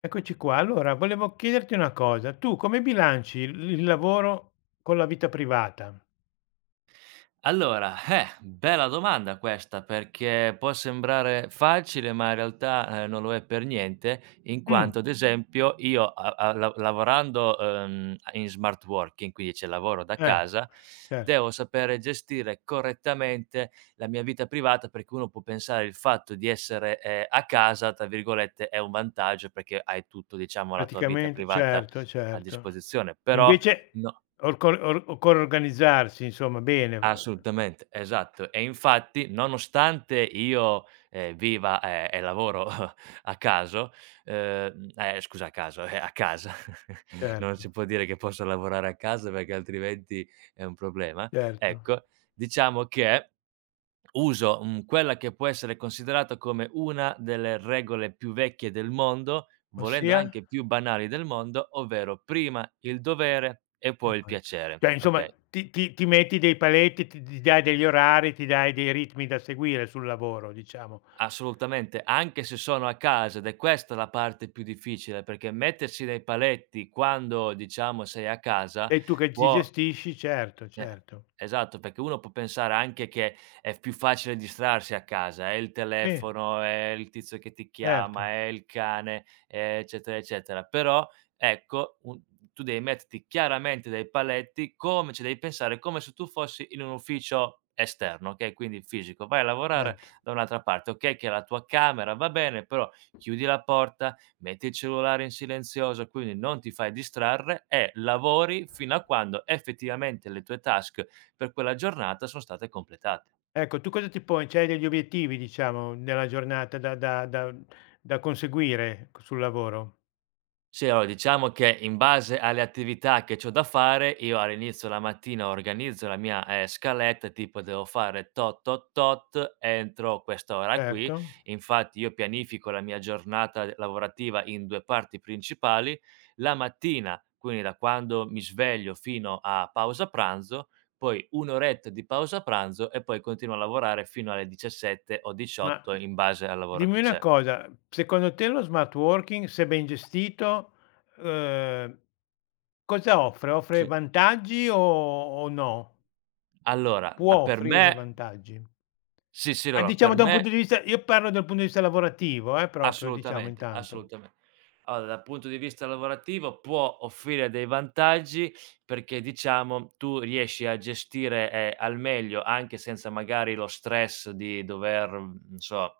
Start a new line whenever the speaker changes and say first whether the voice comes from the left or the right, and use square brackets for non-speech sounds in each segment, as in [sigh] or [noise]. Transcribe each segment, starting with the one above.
left: Eccoci qua. Allora volevo chiederti una cosa: tu come bilanci il lavoro con la vita privata?
right: Allora, bella domanda questa, perché può sembrare facile, ma in realtà, non lo è per niente, in
left: Mh,
right: quanto ad esempio io a a la lavorando, a in smart working, quindi cioè lavoro da
left: eh,
right: casa,
left: cer
right: devo sapere gestire correttamente la mia vita privata, perché uno può pensare il fatto di essere, "a casa", tra virgolette, è un vantaggio perché hai tutto, diciamo, la tua vita
left: Praticamente
right: privata
left: certo,
right: a
left: certo.
right: disposizione, però
left: Invece
right: no.
left: orco or occorre organizzarsi insomma bene,
right: Assolutamente, esatto. E infatti nonostante io, viva, e lavoro [laughs] a caso, scusa a caso, a casa, [laughs] non si
left: certo,
right: può dire che posso lavorare a casa perché altrimenti è un problema,
left: certo.
right: ecco, diciamo che uso, quella che può essere considerata come una delle regole più vecchie del mondo, volendo
left: Ossia?
right: anche più banali del mondo, ovvero prima il dovere e poi il
left: [unintelligible]
right: piacere,
left: Cioè insomma
right: okay?
left: ti metti dei paletti, ti dai degli orari, ti dai dei ritmi da seguire sul lavoro diciamo.
right: Assolutamente, anche se sono a casa ed è questa la parte più difficile, perché mettersi dei paletti quando, diciamo, sei a casa
left: Sei tu che ti
right: può
left: gestisci, certo,
right: eh,
left: certo.
right: esatto, perché uno può pensare anche che è più facile distrarsi a casa, è il
left: Sì,
right: telefono, è il tizio che ti chiama,
left: certo,
right: è il cane, è eccetera, eccetera. Però, ecco, un tu devi metterti chiaramente dei paletti, come ci devi pensare come se tu fossi in un ufficio esterno, okay, quindi fisico. Vai a lavorare
left: certo.
right: da un'altra parte, okay, che la tua camera va bene, però chiudi la porta, metti il cellulare in silenzioso, quindi non ti fai distrarre e lavori fino a quando effettivamente le tue task per quella giornata sono state completate.
left: Ecco, tu cosa ti poni? C'hai degli obiettivi diciamo nella giornata da conseguire sul lavoro?
right: Sì, allora diciamo che in base alle attività che c'ho da fare, io all'inizio la mattina organizzo la mia, scaletta, tipo devo fare tot, tot, tot entro quest'ora qui.
left: Certo,
right: Infatti io pianifico la mia giornata d lavorativa in 2 parti principali: la mattina, quindi da quando mi sveglio fino a pausa pranzo, poi 1 oretta di pausa pranzo e poi continuo a lavorare fino alle 17 o
left: ma
right: 18 in base al lavoro
left: dimmi
right: che
left: una
right: c'è.
left: cosa, secondo te lo smart working, se ben gestito, uhm, cosa offre? Offre
right: Sì.
left: vantaggi o no?
right: Allora,
left: Può
right: a per
left: offrire
right: me.
left: vantaggi?
right: Sì, sì,
left: Ah,
right: allora
left: diciamo
right: per
left: da un punto di
right: me
left: vista, io parlo dal punto di vista lavorativo, proprio diciamo
right: assolutamente,
left: intanto.
right: assolutame Allora, dal punto di vista lavorativo può offrire dei vantaggi perché diciamo tu riesci a gestire, al meglio, anche senza magari lo stress di dover, non so.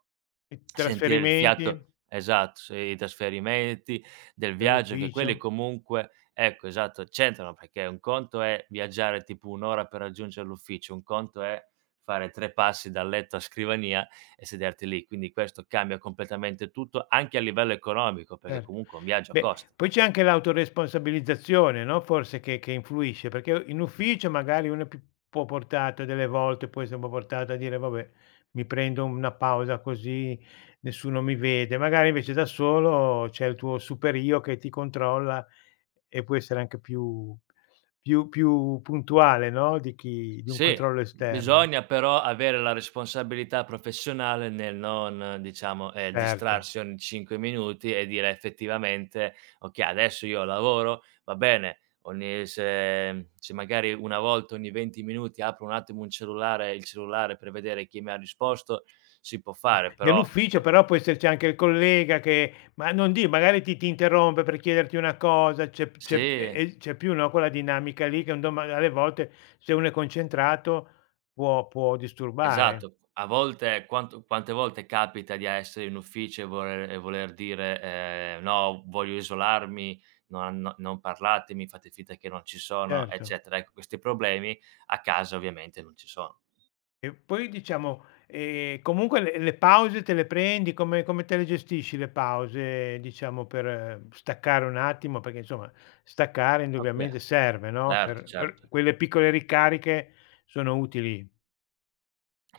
left: I
right: Sentire il
left: trasferimenti,
right: fiato esatto, sì, i trasferimenti, del viaggio che quelli
left: dell'ufficio.
right: comunque ecco, esatto, c'entrano perché un conto è viaggiare tipo 1 ora per raggiungere l'ufficio, un conto è fare 3 passi dal letto a scrivania e sederti lì. Quindi questo cambia completamente tutto, anche a livello economico, perché
left: Certo.
right: comunque un viaggio
left: Beh,
right: costa.
left: poi c'è anche l'autoresponsabilizzazione, no, forse, che influisce, perché in ufficio magari uno è più po' portato delle volte, poi siamo portati a dire: "Vabbè, mi prendo una pausa così nessuno mi vede." Magari invece da solo c'è il tuo super io che ti controlla e può essere anche più più puntuale, no, di chi di un
right: Sì,
left: controllo esterno.
right: bisogna però avere la responsabilità professionale nel non, diciamo,
left: Certo.
right: distrarsi ogni 5 minuti e dire effettivamente: "Okay, adesso io lavoro, va bene, ogni se magari una volta ogni 20 minuti apro un attimo un cellulare il cellulare per vedere chi mi ha risposto, si può fare, però
left: Dell'ufficio
right: de"
left: però può esserci anche il collega che, ma non di magari ti interrompe per chiederti una cosa, c'è p c'è
right: sì.
left: e c'è più, no, quella dinamica lì che un doma alle volte se uno è concentrato può disturbare,
right: Esatto. A volte quanto quante volte capita di essere in ufficio e voler dire: "No, voglio isolarmi, non parlatemi, fate finta che non ci sono",
left: certo.
right: eccetera. Ecco, questi problemi a casa ovviamente non ci sono.
left: E poi diciamo, comunque le pause te le prendi? Come come te le gestisci le pause, diciamo, per staccare un attimo? Perché insomma, staccare
right: Okay,
left: indubbiamente serve, no,
right: certo,
left: per
right: certo.
left: quelle piccole ricariche sono utili.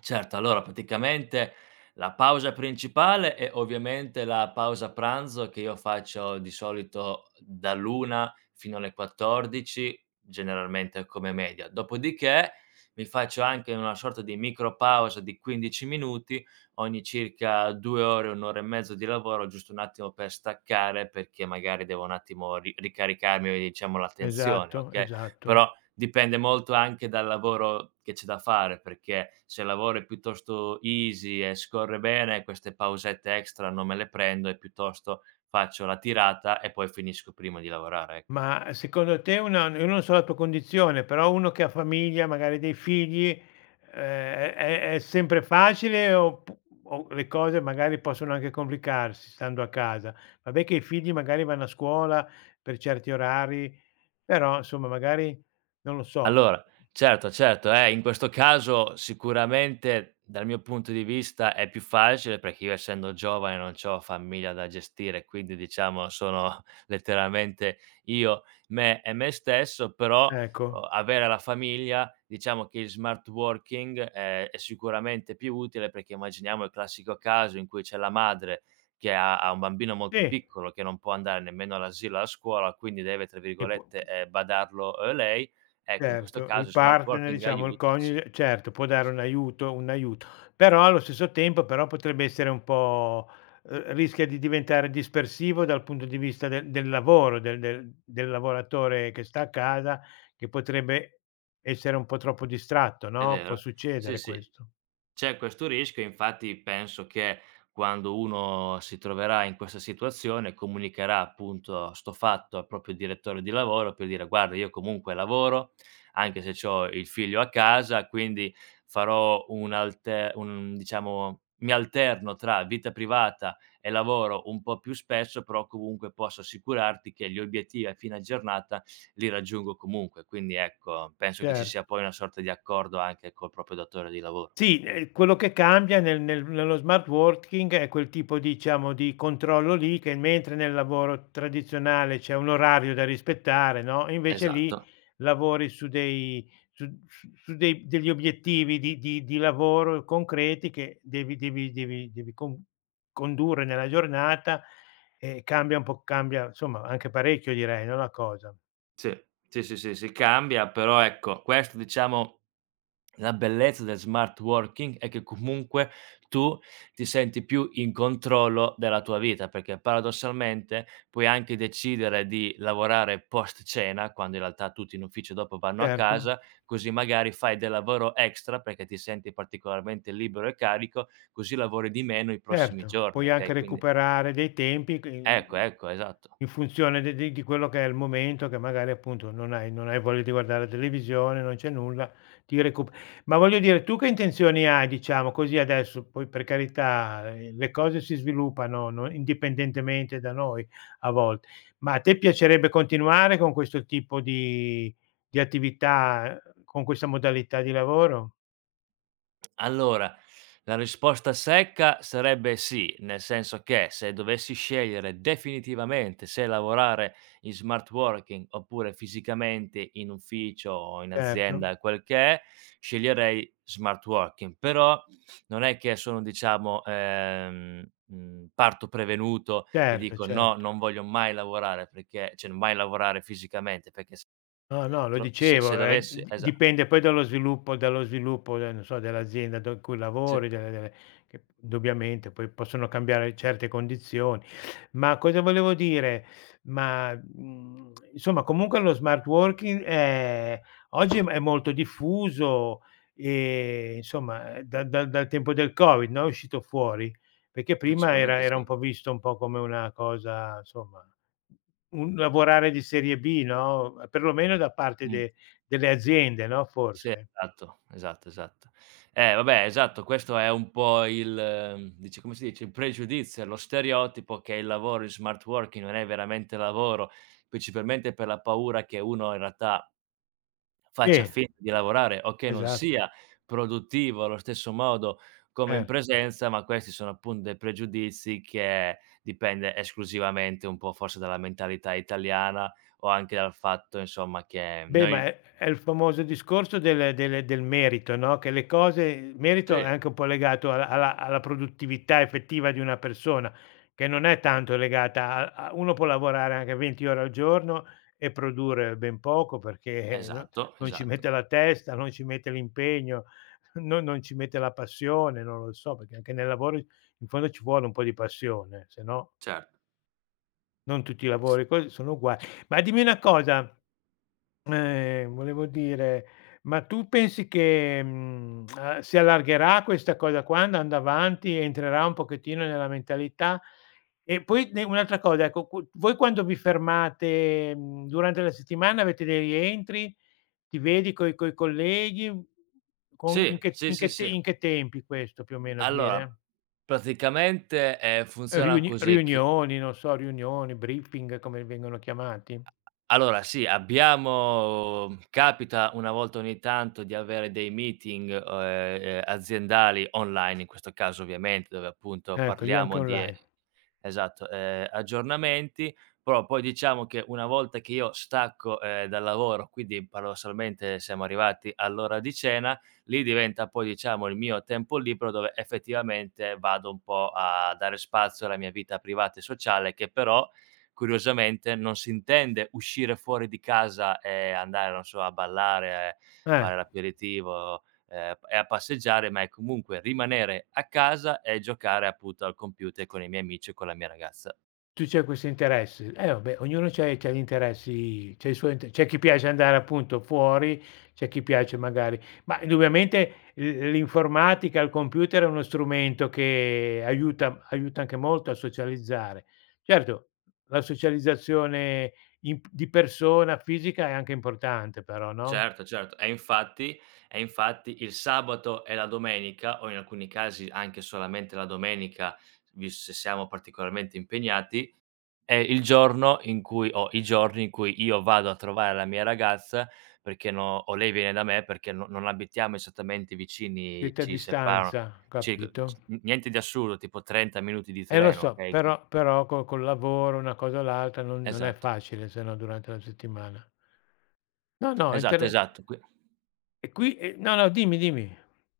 right: Certo, allora praticamente la pausa principale è ovviamente la pausa pranzo che io faccio di solito dall'1 fino alle 14, generalmente come media. Dopodiché mi faccio anche una sorta di micro pausa di 15 minuti ogni circa 2 ore, 1 ora e mezzo di lavoro, giusto un attimo per staccare perché magari devo un attimo ri ricaricarmi, diciamo, la tensione,
left: Esatto,
right: okay,
left: esatto.
right: però dipende molto anche dal lavoro che c'è da fare, perché se il lavoro è piuttosto easy e scorre bene, queste pausette extra non me le prendo e piuttosto faccio la tirata e poi finisco prima di lavorare, ecco.
left: Ma secondo te, una, io non so la tua condizione, però uno che ha famiglia, magari dei figli, è sempre facile, oppu o le cose magari possono anche complicarsi stando a casa? Vabbè che i figli magari vanno a scuola per certi orari, però insomma magari non lo so,
right: Allora, certo, certo, in questo caso sicuramente dal mio punto di vista è più facile perché io essendo giovane non c'ho famiglia da gestire, quindi diciamo sono [laughs] letteralmente io, me e me stesso, però
left: ecco.
right: o avere la famiglia, diciamo che il smart working, è sicuramente più utile perché immaginiamo il classico caso in cui c'è la madre che ha un bambino molto
left: Sì,
right: piccolo che non può andare nemmeno all'asilo, alla scuola, quindi deve, tra
left: e può
right: virgolette, "badarlo", lei. Ecco, in questo
left: Certo, il
right: caso smart
left: partner,
right: working
left: diciamo il
right: aiuta, sì,
left: coniuge, certo può dare un aiuto, un aiuto, però allo stesso tempo però potrebbe essere un po' rischia di diventare dispersivo dal punto di vista del lavoro, del lavoratore che sta a casa, che potrebbe essere un po' troppo distratto,
right: è
left: no, può
right: vero. Sì,
left: succedere
right: sì.
left: questo.
right: C'è questo rischio, infatti penso che quando uno si troverà in questa situazione comunicherà appunto sto fatto al proprio direttore di lavoro per dire: "Guarda io comunque lavoro, anche se c'ho il figlio a casa, quindi farò un alte un diciamo mi alterno tra vita privata e lavoro un po' più spesso, però comunque posso assicurarti che gli obiettivi a fine giornata li raggiungo comunque." Quindi ecco, penso che ci
left: Certo.
right: sia poi una sorta di accordo anche col proprio datore di lavoro.
left: Sì, quello che cambia nello smart working è quel tipo, diciamo, di controllo lì, che mentre nel lavoro tradizionale c'è un orario da rispettare, no, invece lì
right: Esatto.
left: lavori su dei su su su dei degli obiettivi di lavoro concreti che devi con condurre nella giornata e cambia un po', cambia, insomma, anche parecchio direi, no, la cosa.
right: Sì, sì, sì, sì, sì, cambia, però ecco, questo diciamo la bellezza del smart working è che comunque tu ti senti più in controllo della tua vita, perché paradossalmente puoi anche decidere di lavorare post cena, quando in realtà tutti in ufficio dopo vanno a
left: Certo.
right: casa, così magari fai del lavoro extra perché ti senti particolarmente libero e carico, così lavori di meno i prossimi
left: Certo,
right: giorni,
left: puoi anche
right: okay, quindi
left: recuperare dei tempi che in
right: ecco, ecco, esatto.
left: in funzione de di quello che è il momento, che magari appunto non hai voglia di guardare la televisione, non c'è nulla, ti recu, ma voglio dire, tu che intenzioni hai, diciamo, così adesso, poi per carità, le cose si sviluppano, no, indipendentemente da noi a volte, ma a te piacerebbe continuare con questo tipo di attività, con questa modalità di lavoro?
right: Allora, la risposta secca sarebbe sì, nel senso che se dovessi scegliere definitivamente se lavorare in smart working oppure fisicamente in ufficio o in
left: Certo,
right: azienda, quel che è, sceglierei smart working. Però non è che sono, diciamo, parto prevenuto e
left: certo,
right: dico:
left: cer
right: "No, non voglio mai lavorare perché" cioè mai lavorare fisicamente perché s
left: No, no, lo
right: tro se se
left: dicevo,
right: dovessi
left: d
right: esa
left: dipende poi dallo sviluppo, dallo sviluppo de non so, dell'azienda do in cui
right: sì,
left: lavori, delle che indubbiamente poi possono cambiare certe condizioni. Ma cosa volevo dire? Ma, insomma, comunque lo smart working è oggi è molto diffuso e insomma, da dal tempo del Covid, no, è uscito fuori, perché prima era
right: principalmente
left: era
right: sì.
left: un po' visto un po' come una cosa, insomma, un lavorare di serie B, no, perlomeno da parte
right: Mh.
left: de delle aziende, no,
right: Sì,
left: forse.
right: esatto, esatto, esatto. Vabbè, esatto, questo è un po' il dice come si dice, il pregiudizio, lo stereotipo che il lavoro in smart working non è veramente lavoro, principalmente per la paura che uno in realtà faccia
left: Sì,
right: finta di lavorare o che non
left: esatto,
right: sia produttivo allo stesso modo come in
left: cer
right: presenza, ma questi sono appunto dei pregiudizi che dipende esclusivamente un po' forse dalla mentalità italiana o anche dal fatto insomma che
left: Beh, ma
right: noi
left: è il famoso discorso del merito, no, che le cose, il merito è
right: sì,
left: anche un po' legato alla produttività effettiva di una persona, che non è tanto legata a a uno può lavorare anche 20 ore al giorno e produrre ben poco perché no,
right: esatto,
left: non ci
right: esatto.
left: mette la testa, non ci mette l'impegno, [laughs] non ci mette la passione, non lo so, perché anche nel lavoro in fondo ci vuole un po' di passione, se no
right: Certo.
left: non tutti i
right: S
left: lavori così sono uguali. Ma dimmi una cosa, volevo dire, ma tu pensi che, si allargherà questa cosa qua andando avanti, entrerà un pochettino nella mentalità? E poi ne un'altra cosa, ecco, qu voi quando vi fermate, durante la settimana avete dei rientri? Ti vedi coi coi colleghi? Con
right: sì, sì,
left: in
right: sì,
left: che te
right: sì.
left: in che tempi questo più o meno
right: Allora,
left: avviene?
right: praticamente, funziona
left: Riuni
right: così. Che
left: riunioni, non so, riunioni, briefing come vengono chiamati?
right: Allora sì, abbiamo capita una volta ogni tanto di avere dei meeting, aziendali online, in questo caso ovviamente, dove appunto
left: Ecco, lì anche
right: parliamo di e
left: online.
right: esatto, aggiornamenti, però poi diciamo che una volta che io stacco, dal lavoro, quindi paradossalmente siamo arrivati all'ora di cena, lì diventa poi diciamo il mio tempo libero dove effettivamente vado un po' a dare spazio alla mia vita privata e sociale che però curiosamente non si intende uscire fuori di casa e andare, non so, a ballare,
left: Eh.
right: fare l'aperitivo, e a passeggiare, ma è comunque rimanere a casa e giocare appunto al computer con i miei amici e con la mia ragazza.
left: Tu c'hai questo interesse. Eh vabbè, ognuno c'ha gli interessi, c'ha i suoi inte, c'è chi piace andare appunto fuori, c'è chi piace magari, ma indubbiamente l l'informatica, il computer è uno strumento che aiuta anche molto a socializzare. Certo, la socializzazione in p di persona, fisica è anche importante però, no,
right: Certo, certo. E infatti il sabato e la domenica, o in alcuni casi anche solamente la domenica, vis se siamo particolarmente impegnati, è il giorno in cui o i giorni in cui io vado a trovare la mia ragazza perché no o lei viene da me perché no non abitiamo esattamente vicini,
left: siete a
right: ci separano
left: distanza,
right: circa c
left: capito?
right: n niente di assurdo, tipo 30 minuti di
left: Lo
right: treno,
left: so,
right: okay, qui
left: però però co col lavoro, una cosa o l'altra, non è
right: esatto,
left: facile se no durante la settimana. No, no,
right: esatto,
left: intere
right: esatto. qui
left: e qui e no, no, dimmi, dimmi.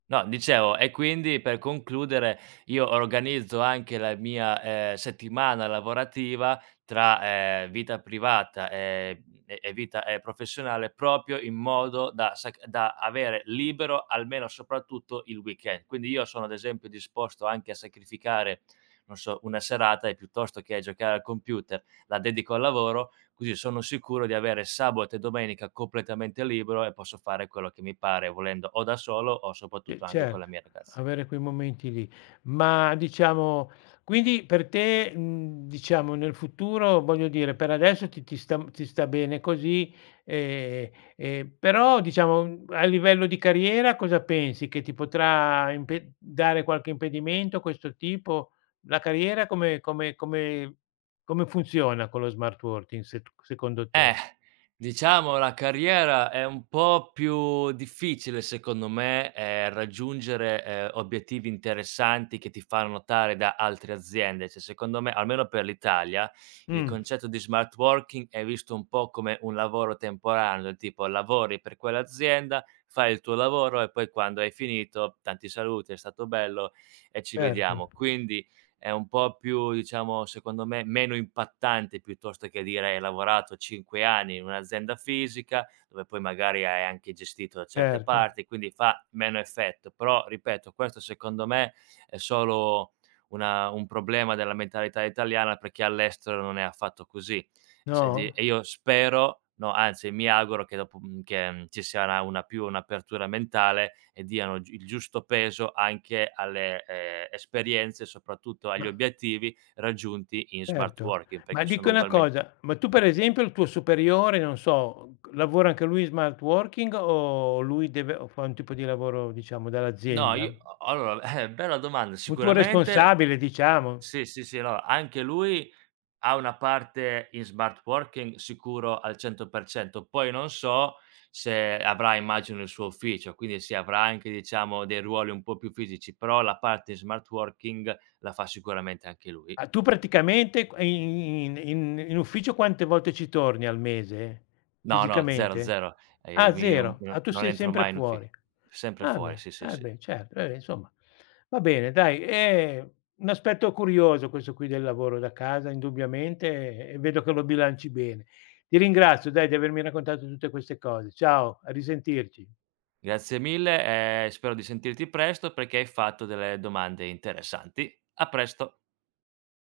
right: No, dicevo, e quindi per concludere io organizzo anche la mia, settimana lavorativa tra, vita privata e vita, professionale proprio in modo da sac da avere libero almeno soprattutto il weekend. Quindi io sono ad esempio disposto anche a sacrificare, non so, una serata e piuttosto che giocare al computer la dedico al lavoro così sono sicuro di avere sabato e domenica completamente libero e posso fare quello che mi pare volendo o da solo o
left: E
right: soprattutto anche con la
left: certo,
right: mia ragazza.
left: avere quei momenti lì. Ma diciamo quindi per te, diciamo nel futuro, voglio dire, per adesso ti sta ti sta bene così, ehm, però diciamo a livello di carriera cosa pensi? Che ti potrà impe dare qualche impedimento questo tipo? La carriera come come funziona con lo smart working se secondo te?
right: Eh, diciamo la carriera è un po' più difficile secondo me, raggiungere, obiettivi interessanti che ti fanno notare da altre aziende. Cioè secondo me, almeno per l'Italia, il
left: Mh,
right: concetto di smart working è visto un po' come un lavoro temporaneo, del tipo lavori per quell'azienda, fai il tuo lavoro e poi quando hai finito, tanti saluti, è stato bello e ci
left: certo,
right: vediamo. Quindi è un po' più, diciamo, secondo me, meno impattante piuttosto che dire: "Hai lavorato 5 anni in un'azienda fisica, dove poi magari hai anche gestito da certe
left: certo.
right: parti", quindi fa meno effetto. Però, ripeto, questo secondo me è solo una un problema della mentalità italiana, perché all'estero non è affatto così. E se di
left: No?
right: e io spero, no, anzi, mi auguro che dopo che, ci sarà una più un'apertura mentale e diano gi il giusto peso anche alle, esperienze, soprattutto agli
left: Ma
right: obiettivi raggiunti in smart
left: Certo,
right: working,
left: ma
right: perché
left: dico
right: sono
left: una
right: ugualmente.
left: cosa, ma tu per esempio il tuo superiore, non so, lavora anche lui in smart working o lui deve o fa un tipo di lavoro, diciamo,
right: No,
left: dall'azienda?
right: io allora, [laughs] bella domanda.
left: Un tuo
right: Sicuramente
left: responsabile, diciamo.
right: sì, sì, sì, no, anche lui ha una parte in smart working sicuro al 100%, poi non so se avrà immagino il suo ufficio, quindi sì avrà anche diciamo dei ruoli un po' più fisici, però la parte in smart working la fa sicuramente anche lui.
left: Ah, tu praticamente q in ufficio quante volte ci torni al mese?
right: No, no, 0,
left: Fisicamente?
right: 0.
left: Ah,
right: Mi non
left: 0. Ah,
right: non
left: tu
right: non
left: sei
right: entro
left: sempre
right: mai in uffi
left: fuori.
right: sempre
left: Ah
right: fuori,
left: beh,
right: sì, sì,
left: eh
right: sì.
left: beh, certo, insomma. Va bene dai, è un aspetto curioso questo qui del lavoro da casa indubbiamente e vedo che lo bilanci bene. Ti ringrazio dai di avermi raccontato tutte queste cose. Ciao, a risentirci.
right: Grazie mille e spero di sentirti presto perché hai fatto delle domande interessanti. A presto.